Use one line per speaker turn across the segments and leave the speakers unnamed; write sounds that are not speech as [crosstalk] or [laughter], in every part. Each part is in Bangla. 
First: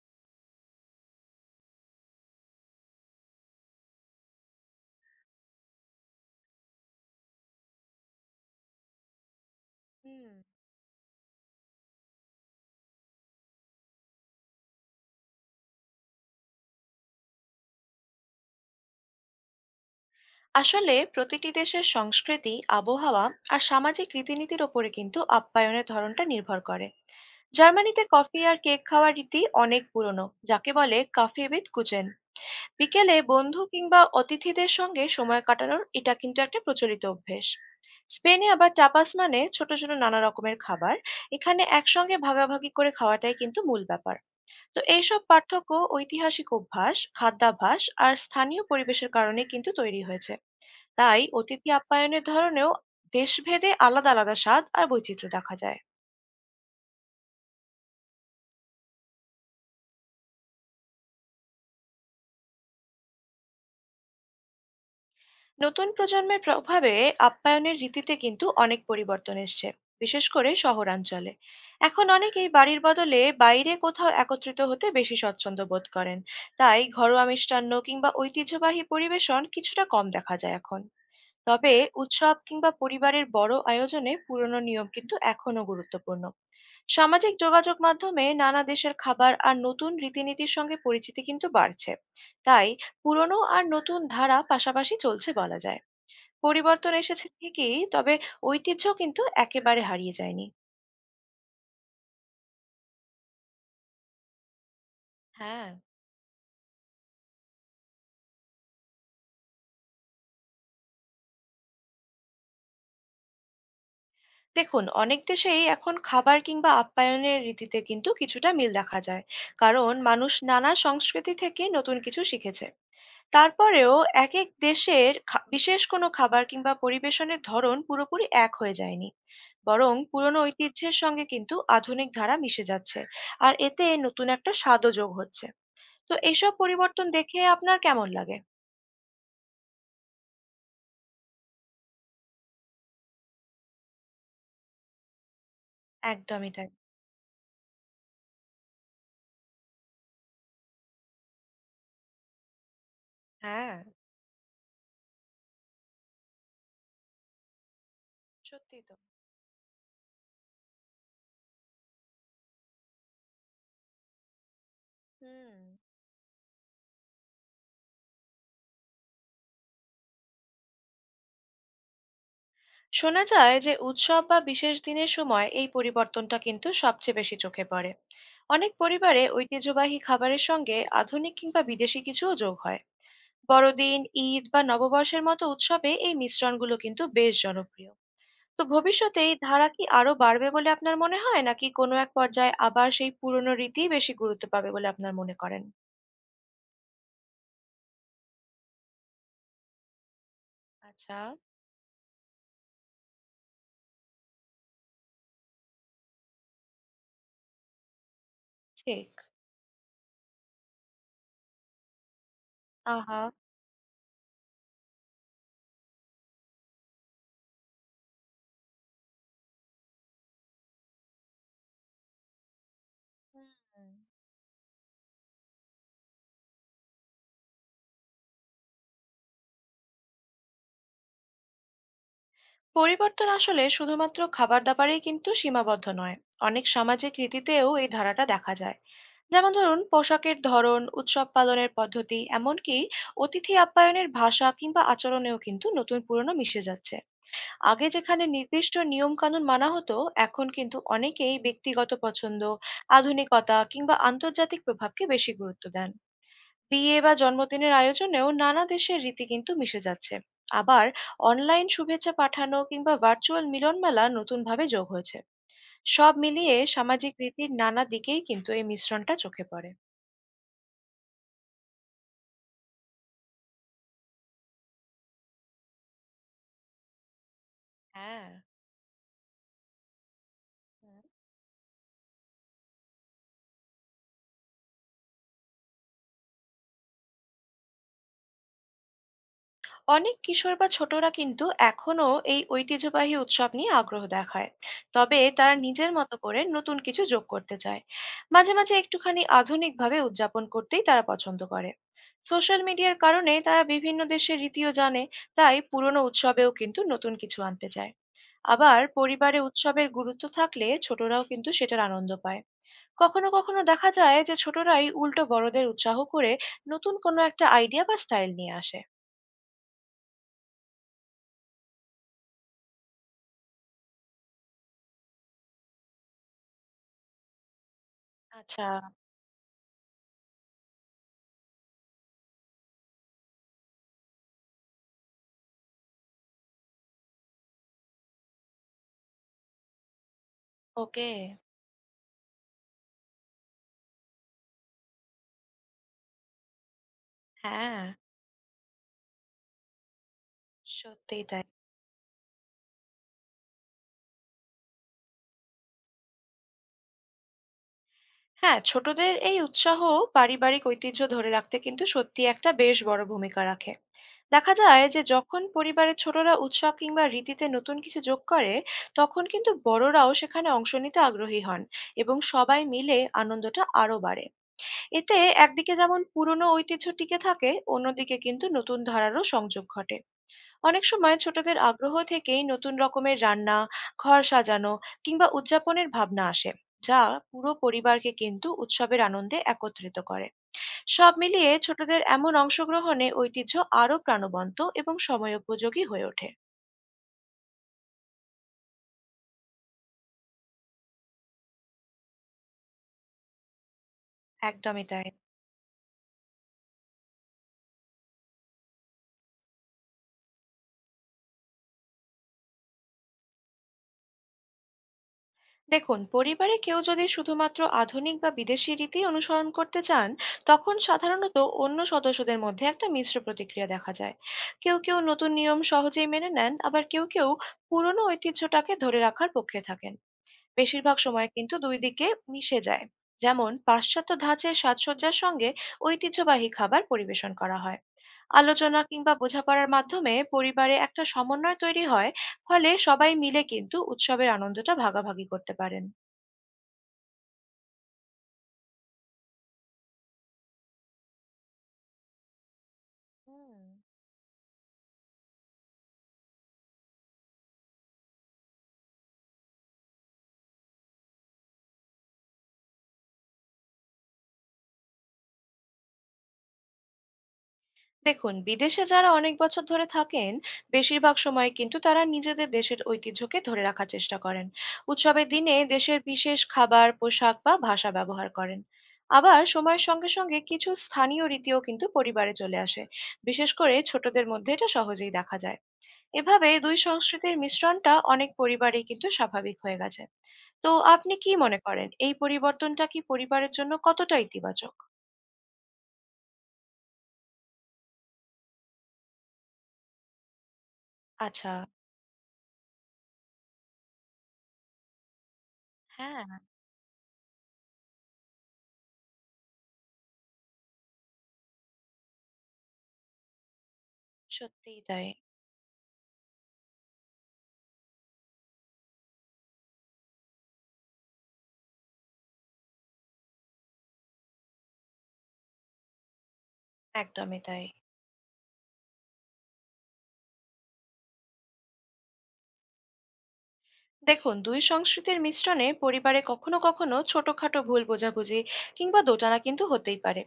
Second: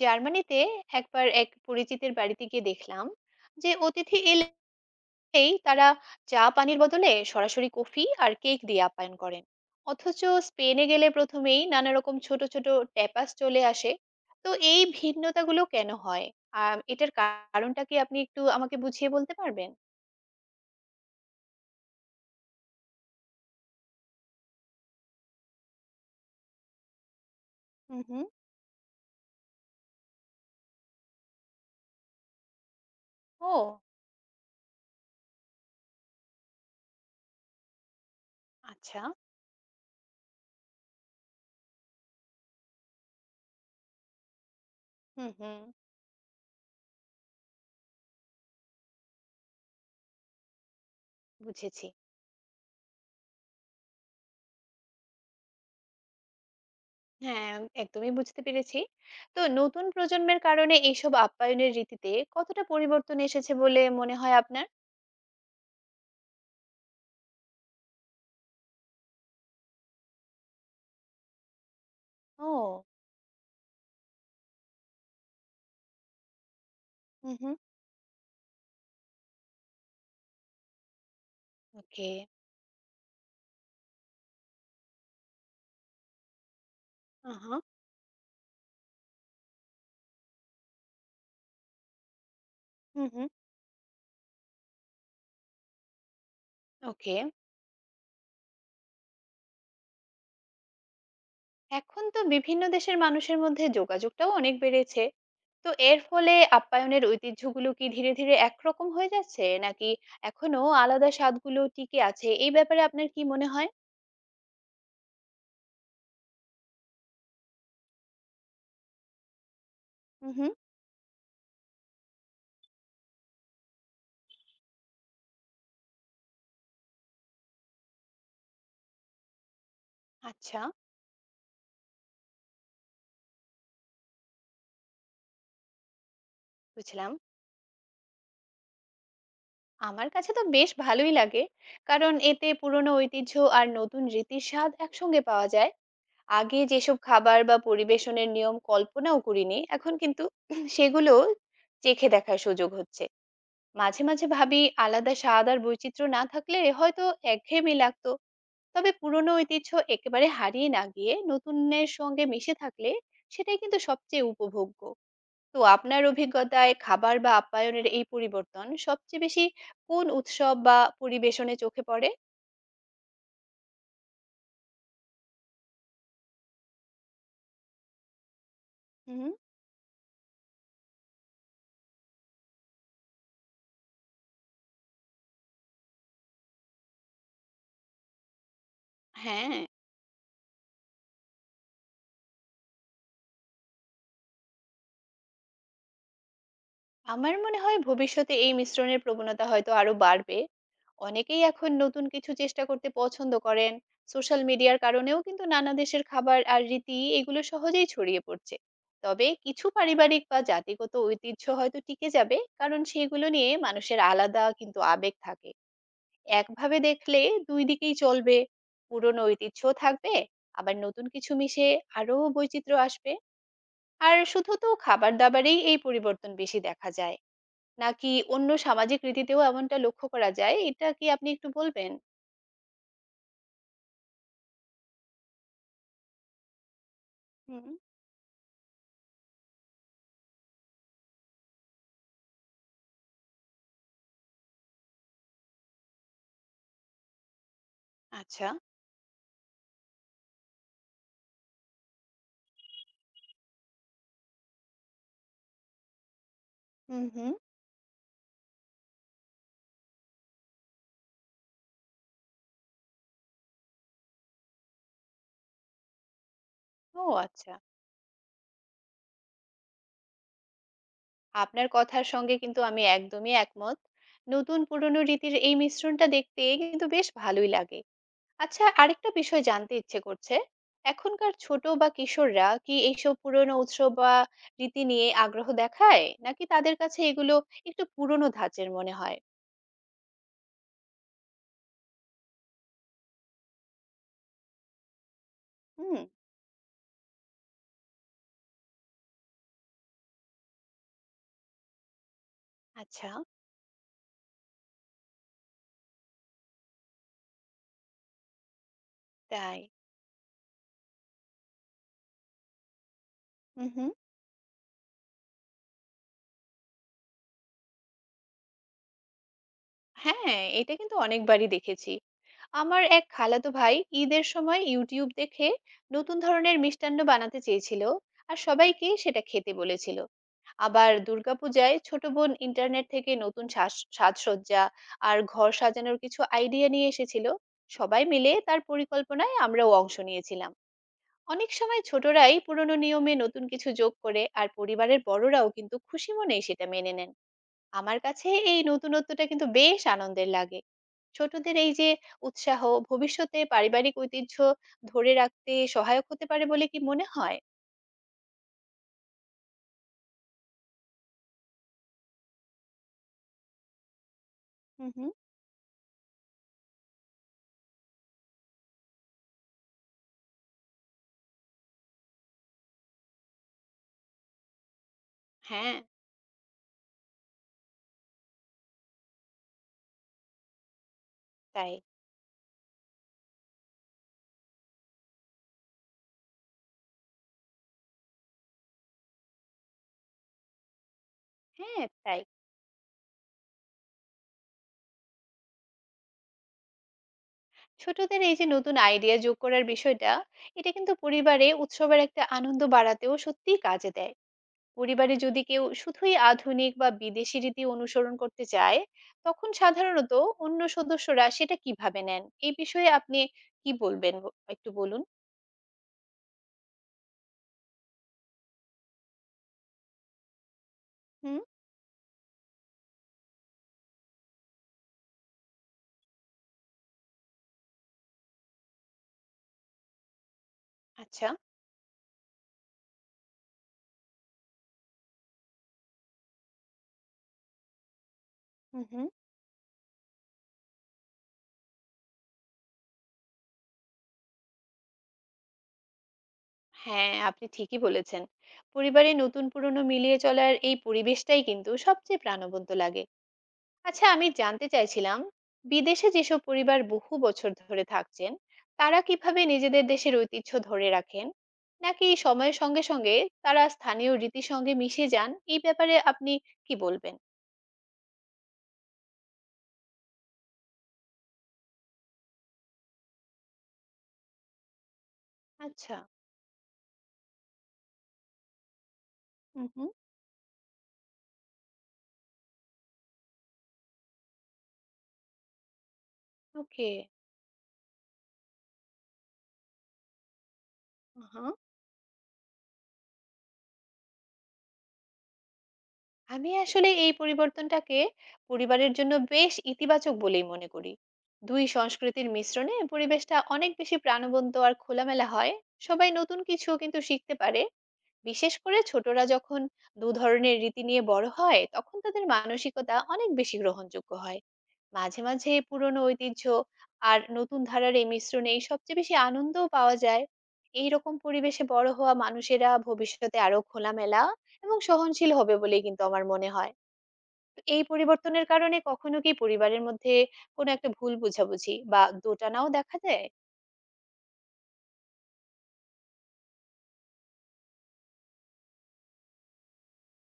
জার্মানিতে একবার এক পরিচিতের বাড়িতে গিয়ে দেখলাম যে অতিথি এলেই তারা চা পানির বদলে সরাসরি কফি আর কেক দিয়ে আপ্যায়ন করেন, অথচ
হুম,
স্পেনে গেলে প্রথমেই নানা রকম ছোট ছোট ট্যাপাস চলে আসে। তো এই ভিন্নতাগুলো কেন হয় আর এটার কারণটা কি আপনি একটু আমাকে বুঝিয়ে বলতে পারবেন?
আসলে প্রতিটি দেশের সংস্কৃতি, আবহাওয়া আর সামাজিক রীতিনীতির ওপরে কিন্তু আপ্যায়নের ধরনটা নির্ভর করে।
হুম
জার্মানিতে
হুম।
কফি আর কেক খাওয়ার রীতি অনেক পুরনো, যাকে বলে কফি উইথ কুচেন। বিকেলে বন্ধু
ও
কিংবা অতিথিদের সঙ্গে সময় কাটানোর এটা কিন্তু একটা প্রচলিত অভ্যেস। স্পেনে আবার
আচ্ছা।
টাপাস মানে ছোট ছোট নানা রকমের খাবার। এখানে একসঙ্গে ভাগাভাগি করে খাওয়াটাই কিন্তু মূল ব্যাপার। তো এইসব
হুম হুম।
পার্থক্য ঐতিহাসিক অভ্যাস, খাদ্যাভ্যাস আর স্থানীয় পরিবেশের কারণে কিন্তু তৈরি হয়েছে। তাই অতিথি
বুঝেছি।
আপ্যায়নের ধরনেও দেশভেদে আলাদা আলাদা স্বাদ আর বৈচিত্র্য দেখা যায়।
হ্যাঁ, একদমই বুঝতে পেরেছি। তো নতুন প্রজন্মের কারণে এইসব আপ্যায়নের রীতিতে কতটা পরিবর্তন এসেছে বলে মনে হয় আপনার?
নতুন প্রজন্মের প্রভাবে আপ্যায়নের রীতিতে কিন্তু অনেক পরিবর্তন এসছে। বিশেষ করে শহরাঞ্চলে এখন অনেকেই বাড়ির
ও!
বদলে বাইরে কোথাও একত্রিত হতে বেশি স্বচ্ছন্দ বোধ করেন। তাই ঘরোয়া
হু, হু।
মিষ্টান্ন কিংবা ঐতিহ্যবাহী পরিবেশন কিছুটা কম দেখা যায় এখন। তবে
ওকে।
উৎসব কিংবা পরিবারের বড় আয়োজনে পুরনো নিয়ম কিন্তু এখনো গুরুত্বপূর্ণ। সামাজিক
আহা!
যোগাযোগ মাধ্যমে নানা দেশের খাবার আর নতুন রীতিনীতির সঙ্গে পরিচিতি কিন্তু বাড়ছে। তাই
হু, হু।
পুরনো আর নতুন ধারা পাশাপাশি চলছে বলা যায়। পরিবর্তন
ওকে।
এসেছে ঠিকই, তবে ঐতিহ্য কিন্তু একেবারে হারিয়ে যায়নি।
এখন তো বিভিন্ন দেশের মানুষের মধ্যে যোগাযোগটাও অনেক বেড়েছে। তো
হ্যাঁ।
এর ফলে আপ্যায়নের ঐতিহ্যগুলো কি ধীরে, ধীরে একরকম হয়ে যাচ্ছে? নাকি এখনো আলাদা স্বাদগুলো টিকে আছে? এই ব্যাপারে আপনার কি মনে হয়?
দেখুন, অনেক দেশেই এখন খাবার কিংবা আপ্যায়নের রীতিতে কিন্তু কিছুটা মিল দেখা যায়। কারণ
হু,
মানুষ
হু।
নানা সংস্কৃতি থেকে নতুন কিছু শিখেছে। তারপরেও একেক দেশের বিশেষ কোনো খাবার কিংবা পরিবেশনের ধরন পুরোপুরি এক হয়ে যায়নি। বরং পুরনো
আচ্ছা,
ঐতিহ্যের সঙ্গে কিন্তু আধুনিক ধারা মিশে যাচ্ছে। আর এতে নতুন একটা স্বাদও যোগ হচ্ছে। তো এইসব পরিবর্তন
বুঝলাম।
দেখে আপনার কেমন লাগে?
আমার কাছে তো বেশ ভালোই লাগে, কারণ এতে পুরনো ঐতিহ্য আর নতুন রীতির স্বাদ একসঙ্গে পাওয়া যায়।
একদমই
আগে
তাই।
যেসব খাবার বা পরিবেশনের নিয়ম কল্পনাও করিনি, এখন কিন্তু [clears throat] সেগুলো চেখে দেখার সুযোগ হচ্ছে।
হ্যাঁ,
মাঝে মাঝে ভাবি, আলাদা স্বাদ আর বৈচিত্র্য না থাকলে হয়তো একঘেয়েমি লাগতো।
সত্যিই
তবে
তো।
পুরনো ঐতিহ্য একেবারে হারিয়ে না গিয়ে নতুনের সঙ্গে মিশে থাকলে সেটাই কিন্তু সবচেয়ে উপভোগ্য।
হুম।
তো আপনার অভিজ্ঞতায় খাবার বা আপ্যায়নের এই পরিবর্তন সবচেয়ে বেশি কোন উৎসব বা পরিবেশনে চোখে পড়ে?
শোনা যায় যে উৎসব বা বিশেষ দিনের সময় এই পরিবর্তনটা কিন্তু সবচেয়ে বেশি চোখে পড়ে। অনেক পরিবারে
হুম।
ঐতিহ্যবাহী খাবারের সঙ্গে আধুনিক কিংবা বিদেশি কিছুও যোগ হয়। বড়দিন, ঈদ বা নববর্ষের মতো উৎসবে এই মিশ্রণগুলো কিন্তু বেশ জনপ্রিয়। তো ভবিষ্যতে এই
হ্যাঁ,
ধারা কি আরো বাড়বে বলে আপনার মনে হয়? নাকি কোনো এক পর্যায়ে আবার সেই পুরনো রীতিই বেশি গুরুত্ব পাবে বলে আপনার মনে করেন?
আমার মনে হয় ভবিষ্যতে এই মিশ্রণের প্রবণতা হয়তো আরো বাড়বে।
আচ্ছা।
অনেকেই এখন নতুন কিছু চেষ্টা করতে পছন্দ করেন। সোশ্যাল মিডিয়ার কারণেও কিন্তু নানা দেশের খাবার আর রীতি এগুলো সহজেই ছড়িয়ে পড়ছে।
ঠিক।
তবে কিছু পারিবারিক বা জাতিগত ঐতিহ্য হয়তো টিকে যাবে, কারণ
আহা!
সেগুলো নিয়ে মানুষের আলাদা কিন্তু আবেগ থাকে। একভাবে দেখলে দুই দিকেই চলবে, পুরনো ঐতিহ্যও থাকবে, আবার নতুন কিছু মিশে আরো বৈচিত্র্য আসবে।
হুম।
আর শুধু তো খাবার দাবারেই এই পরিবর্তন বেশি দেখা যায়, নাকি অন্য সামাজিক রীতিতেও এমনটা লক্ষ্য করা যায়, এটা কি আপনি একটু বলবেন?
পরিবর্তন আসলে শুধুমাত্র খাবার দাবারেই কিন্তু সীমাবদ্ধ নয়। অনেক সামাজিক
হুম।
রীতিতেও এই ধারাটা দেখা যায়। যেমন ধরুন, পোশাকের ধরন, উৎসব পালনের পদ্ধতি, এমনকি অতিথি আপ্যায়নের ভাষা কিংবা আচরণেও কিন্তু নতুন পুরনো মিশে যাচ্ছে। আগে যেখানে
আচ্ছা।
নির্দিষ্ট নিয়মকানুন মানা হতো, এখন কিন্তু অনেকেই ব্যক্তিগত পছন্দ, আধুনিকতা কিংবা আন্তর্জাতিক প্রভাবকে বেশি গুরুত্ব দেন। বিয়ে
হুম
বা
হুম।
জন্মদিনের আয়োজনেও নানা দেশের রীতি কিন্তু মিশে যাচ্ছে। আবার অনলাইন শুভেচ্ছা পাঠানো কিংবা ভার্চুয়াল মিলনমেলা নতুনভাবে যোগ হয়েছে। সব মিলিয়ে
ও
সামাজিক রীতির
আচ্ছা।
নানা দিকেই কিন্তু এই মিশ্রণটা চোখে পড়ে।
আপনার কথার সঙ্গে কিন্তু আমি একদমই একমত। নতুন পুরনো রীতির এই মিশ্রণটা দেখতে কিন্তু বেশ ভালোই লাগে।
হ্যাঁ।
আচ্ছা, আরেকটা বিষয় জানতে ইচ্ছে করছে। এখনকার ছোট বা কিশোররা কি এইসব পুরনো উৎসব বা রীতি নিয়ে আগ্রহ দেখায়, নাকি তাদের কাছে এগুলো একটু পুরনো ধাঁচের মনে হয়?
অনেক কিশোর বা ছোটরা কিন্তু এখনো এই ঐতিহ্যবাহী উৎসব নিয়ে আগ্রহ দেখায়। তবে তারা নিজের
হুম।
মতো করে নতুন কিছু যোগ করতে চায়। মাঝে মাঝে একটুখানি আধুনিকভাবে উদযাপন করতেই তারা পছন্দ করে। সোশ্যাল মিডিয়ার
আচ্ছা।
কারণে তারা বিভিন্ন দেশের রীতিও জানে। তাই পুরনো উৎসবেও কিন্তু নতুন কিছু আনতে চায়। আবার পরিবারে
তাই।
উৎসবের গুরুত্ব থাকলে ছোটরাও কিন্তু সেটার আনন্দ পায়। কখনো কখনো
হুম
দেখা
হুম।
যায় যে ছোটরাই উল্টো বড়দের উৎসাহ করে নতুন কোনো একটা আইডিয়া বা স্টাইল নিয়ে আসে।
হ্যাঁ, এটা কিন্তু অনেকবারই দেখেছি। আমার এক খালাতো ভাই ঈদের সময় ইউটিউব দেখে নতুন ধরনের মিষ্টান্ন বানাতে চেয়েছিল আর
আচ্ছা।
সবাইকে সেটা খেতে বলেছিল। আবার দুর্গাপূজায় ছোট বোন ইন্টারনেট থেকে নতুন সাজসজ্জা আর ঘর সাজানোর কিছু আইডিয়া নিয়ে এসেছিল। সবাই মিলে তার পরিকল্পনায় আমরাও অংশ নিয়েছিলাম।
ওকে,
অনেক সময় ছোটরাই পুরনো নিয়মে নতুন কিছু যোগ করে আর পরিবারের বড়রাও কিন্তু খুশি মনেই সেটা মেনে নেন।
হ্যাঁ,
আমার কাছে এই নতুনত্বটা কিন্তু বেশ আনন্দের লাগে।
সত্যিই তাই।
ছোটদের এই যে উৎসাহ ভবিষ্যতে পারিবারিক ঐতিহ্য ধরে রাখতে সহায়ক হতে পারে বলে কি মনে হয়?
হ্যাঁ, ছোটদের এই উৎসাহ পারিবারিক ঐতিহ্য ধরে রাখতে কিন্তু সত্যিই একটা বেশ বড় ভূমিকা রাখে। দেখা যায়
হুম
যে
হুম।
যখন পরিবারের ছোটরা উৎসব কিংবা রীতিতে নতুন কিছু যোগ করে, তখন কিন্তু বড়রাও সেখানে অংশ নিতে আগ্রহী হন এবং সবাই মিলে আনন্দটা আরো বাড়ে। এতে একদিকে
হ্যাঁ,
যেমন পুরনো ঐতিহ্য টিকে থাকে, অন্যদিকে কিন্তু নতুন ধারারও সংযোগ ঘটে। অনেক সময় ছোটদের
তাই।
আগ্রহ থেকেই নতুন রকমের রান্না, ঘর সাজানো কিংবা উদযাপনের ভাবনা আসে, যা পুরো পরিবারকে কিন্তু উৎসবের আনন্দে একত্রিত করে। সব মিলিয়ে
হ্যাঁ,
ছোটদের
তাই।
এমন অংশগ্রহণে ঐতিহ্য আরো প্রাণবন্ত এবং সময়োপযোগী হয়ে ওঠে।
ছোটদের এই যে নতুন আইডিয়া যোগ করার বিষয়টা, এটা কিন্তু পরিবারে উৎসবের একটা আনন্দ বাড়াতেও সত্যিই কাজে দেয়।
একদমই তাই।
পরিবারে যদি কেউ শুধুই আধুনিক বা বিদেশি রীতি অনুসরণ করতে চায়, তখন সাধারণত অন্য সদস্যরা সেটা কিভাবে নেন? এই বিষয়ে আপনি কি বলবেন? একটু বলুন।
দেখুন, পরিবারে কেউ যদি শুধুমাত্র আধুনিক বা বিদেশি রীতি অনুসরণ করতে চান, তখন সাধারণত
হুম,
অন্য সদস্যদের মধ্যে একটা মিশ্র প্রতিক্রিয়া দেখা যায়। কেউ কেউ নতুন নিয়ম সহজেই মেনে নেন, আবার কেউ কেউ পুরনো ঐতিহ্যটাকে ধরে রাখার পক্ষে থাকেন। বেশিরভাগ
আচ্ছা।
সময় কিন্তু দুই দিকে মিশে যায়। যেমন, পাশ্চাত্য ধাঁচের সাজসজ্জার সঙ্গে ঐতিহ্যবাহী খাবার পরিবেশন করা হয়। আলোচনা
হুম, হুম।
কিংবা বোঝাপড়ার মাধ্যমে পরিবারে একটা সমন্বয় তৈরি হয়। ফলে সবাই মিলে কিন্তু উৎসবের আনন্দটা ভাগাভাগি করতে পারেন।
হ্যাঁ, আপনি ঠিকই বলেছেন। পরিবারে নতুন পুরনো মিলিয়ে চলার এই পরিবেশটাই কিন্তু সবচেয়ে প্রাণবন্ত লাগে।
হুম,
আচ্ছা, আমি জানতে চাইছিলাম, বিদেশে যেসব পরিবার বহু বছর ধরে থাকছেন, তারা কিভাবে নিজেদের দেশের ঐতিহ্য ধরে রাখেন? নাকি সময়ের সঙ্গে, সঙ্গে তারা স্থানীয় রীতির সঙ্গে মিশে যান? এই ব্যাপারে আপনি কি বলবেন?
দেখুন, বিদেশে যারা অনেক বছর ধরে থাকেন, বেশিরভাগ সময় কিন্তু তারা নিজেদের দেশের ঐতিহ্যকে ধরে রাখার চেষ্টা করেন। উৎসবের দিনে
আচ্ছা।
দেশের বিশেষ খাবার, পোশাক বা ভাষা ব্যবহার করেন। আবার
হুম,
সময়ের
হুম।
সঙ্গে সঙ্গে কিছু স্থানীয় রীতিও কিন্তু পরিবারে চলে আসে। বিশেষ করে ছোটদের মধ্যে এটা সহজেই দেখা যায়। এভাবে দুই
ওকে।
সংস্কৃতির মিশ্রণটা অনেক পরিবারেই কিন্তু স্বাভাবিক হয়ে গেছে। তো আপনি কি
আহা।
মনে করেন, এই পরিবর্তনটা কি পরিবারের জন্য কতটা ইতিবাচক?
আমি আসলে এই পরিবর্তনটাকে পরিবারের জন্য বেশ ইতিবাচক বলেই মনে করি।
আচ্ছা।
দুই সংস্কৃতির মিশ্রণে পরিবেশটা অনেক বেশি প্রাণবন্ত আর খোলামেলা হয়। সবাই
হ্যাঁ।
নতুন কিছু কিন্তু শিখতে পারে। বিশেষ করে ছোটরা যখন দু ধরনের রীতি নিয়ে বড় হয়, তখন তাদের মানসিকতা অনেক বেশি গ্রহণযোগ্য হয়।
সত্যিই তাই।
মাঝে মাঝে পুরনো ঐতিহ্য আর নতুন ধারার এই মিশ্রণেই সবচেয়ে বেশি আনন্দও পাওয়া যায়। এই রকম পরিবেশে বড় হওয়া মানুষেরা ভবিষ্যতে আরো খোলামেলা এবং সহনশীল হবে বলেই কিন্তু আমার মনে হয়।
একদমই তাই।
এই পরিবর্তনের কারণে কখনো কি পরিবারের মধ্যে কোনো একটা ভুল বোঝাবুঝি বা দোটানাও দেখা দেয়?
দেখুন, ২ সংস্কৃতির মিশ্রণে পরিবারে কখনো, কখনো ছোটখাটো ভুল বোঝাবুঝি কিংবা দোটানা কিন্তু হতেই পারে।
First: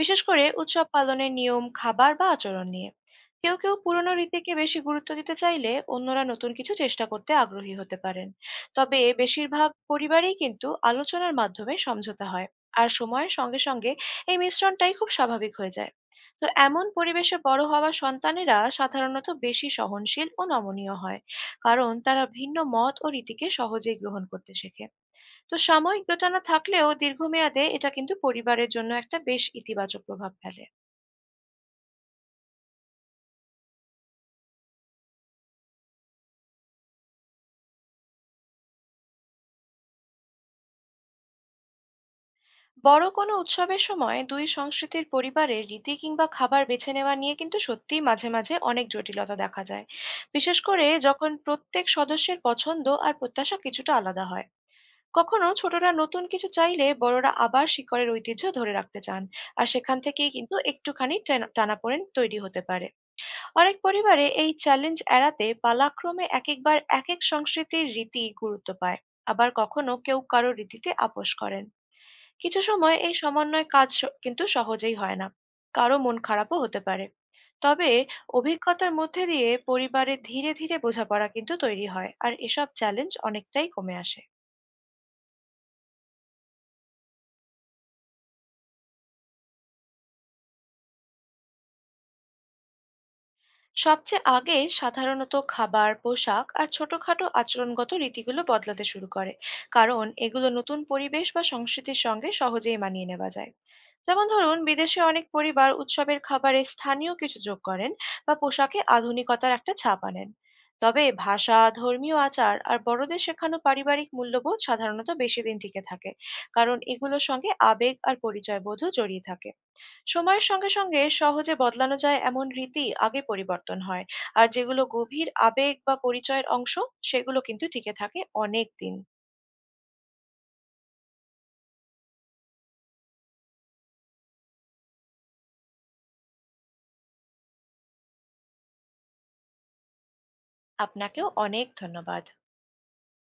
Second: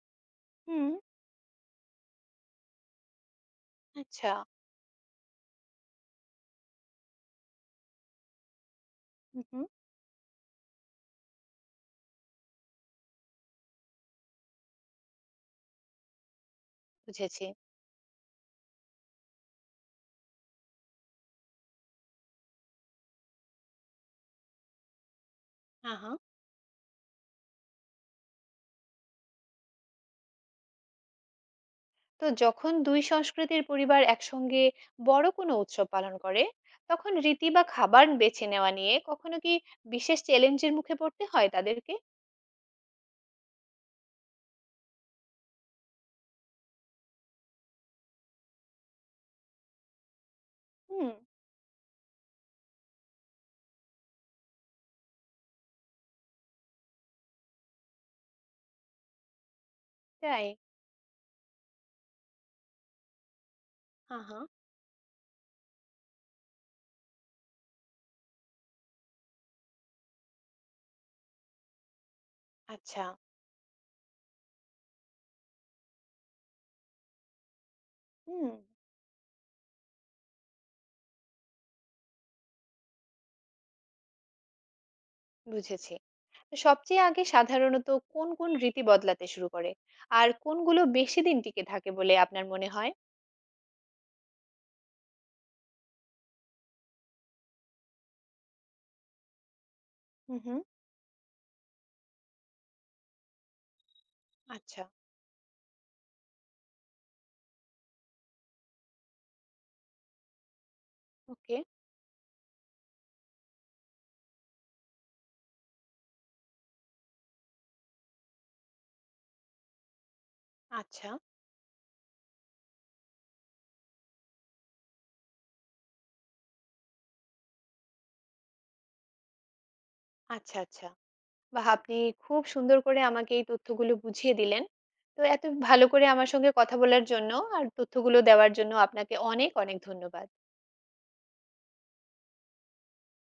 বিশেষ করে
হুম।
উৎসব পালনের নিয়ম, খাবার বা আচরণ নিয়ে। কেউ, কেউ পুরনো
আচ্ছা,
রীতিকে বেশি গুরুত্ব দিতে চাইলে অন্যরা নতুন কিছু চেষ্টা করতে আগ্রহী হতে পারেন। তবে
হুম, হুম,
বেশিরভাগ পরিবারেই কিন্তু আলোচনার মাধ্যমে সমঝোতা হয়। আর সময়ের সঙ্গে, সঙ্গে এই মিশ্রণটাই খুব স্বাভাবিক হয়ে যায়। তো এমন পরিবেশে
বুঝেছি।
বড় হওয়া সন্তানেরা সাধারণত বেশি সহনশীল ও নমনীয় হয়। কারণ তারা ভিন্ন মত ও রীতিকে সহজেই গ্রহণ করতে শেখে। তো
হ্যাঁ,
সাময়িক
হ্যাঁ।
দোটানা থাকলেও দীর্ঘমেয়াদে এটা কিন্তু পরিবারের জন্য একটা বেশ ইতিবাচক প্রভাব ফেলে।
তো যখন দুই সংস্কৃতির পরিবার একসঙ্গে বড় কোনো উৎসব পালন করে, তখন রীতি বা খাবার বেছে নেওয়া নিয়ে কখনো কি বিশেষ চ্যালেঞ্জের মুখে পড়তে হয় তাদেরকে?
বড় কোনো উৎসবের সময় দুই সংস্কৃতির পরিবারের রীতি কিংবা খাবার বেছে নেওয়া নিয়ে কিন্তু সত্যিই মাঝে মাঝে অনেক জটিলতা দেখা যায়। বিশেষ করে
হুম,
যখন প্রত্যেক সদস্যের পছন্দ আর প্রত্যাশা কিছুটা আলাদা হয়। কখনো ছোটরা নতুন কিছু চাইলে বড়রা আবার শিকড়ের ঐতিহ্য ধরে রাখতে চান। আর সেখান থেকেই
তাই।
কিন্তু একটুখানি টানাপোড়েন তৈরি হতে পারে। অনেক
হ্যাঁ,
পরিবারে
হ্যাঁ।
এই চ্যালেঞ্জ এড়াতে পালাক্রমে একেকবার একেক সংস্কৃতির রীতি গুরুত্ব পায়। আবার কখনো কেউ কারো রীতিতে আপোষ করেন। কিছু সময়
আচ্ছা,
এই সমন্বয় কিন্তু সহজেই হয় না। কারো মন খারাপও হতে পারে। তবে
হুম,
অভিজ্ঞতার মধ্যে দিয়ে পরিবারে ধীরে ধীরে বোঝাপড়া কিন্তু তৈরি হয়, আর এসব চ্যালেঞ্জ অনেকটাই কমে আসে।
বুঝেছি। তো সবচেয়ে আগে সাধারণত কোন কোন রীতি বদলাতে শুরু করে? আর কোনগুলো বেশি দিন টিকে থাকে বলে আপনার মনে হয়?
সবচেয়ে আগে সাধারণত খাবার, পোশাক আর ছোটখাটো আচরণগত রীতিগুলো বদলাতে শুরু করে। কারণ
হুম,
এগুলো
হুম।
নতুন পরিবেশ বা সংস্কৃতির সঙ্গে সহজেই মানিয়ে নেওয়া যায়। যেমন ধরুন,
আচ্ছা।
বিদেশে অনেক পরিবার উৎসবের খাবারে স্থানীয় কিছু যোগ করেন বা পোশাকে আধুনিকতার একটা ছাপ আনেন। তবে
ওকে।
ভাষা, ধর্মীয় আচার আর বড়দের শেখানো পারিবারিক মূল্যবোধ সাধারণত বেশি দিন টিকে থাকে। কারণ এগুলোর সঙ্গে আবেগ আর পরিচয়বোধও জড়িয়ে থাকে। সময়ের সঙ্গে সঙ্গে
আচ্ছা,
সহজে বদলানো যায় এমন রীতি আগে পরিবর্তন হয়, আর যেগুলো গভীর আবেগ বা পরিচয়ের অংশ সেগুলো কিন্তু টিকে থাকে অনেক দিন।
আচ্ছা, আচ্ছা। বাহ! আপনি খুব সুন্দর করে আমাকে এই তথ্যগুলো বুঝিয়ে দিলেন। তো এত ভালো করে আমার সঙ্গে কথা বলার জন্য আর তথ্যগুলো দেওয়ার জন্য আপনাকে অনেক, অনেক ধন্যবাদ।
আপনাকেও অনেক ধন্যবাদ।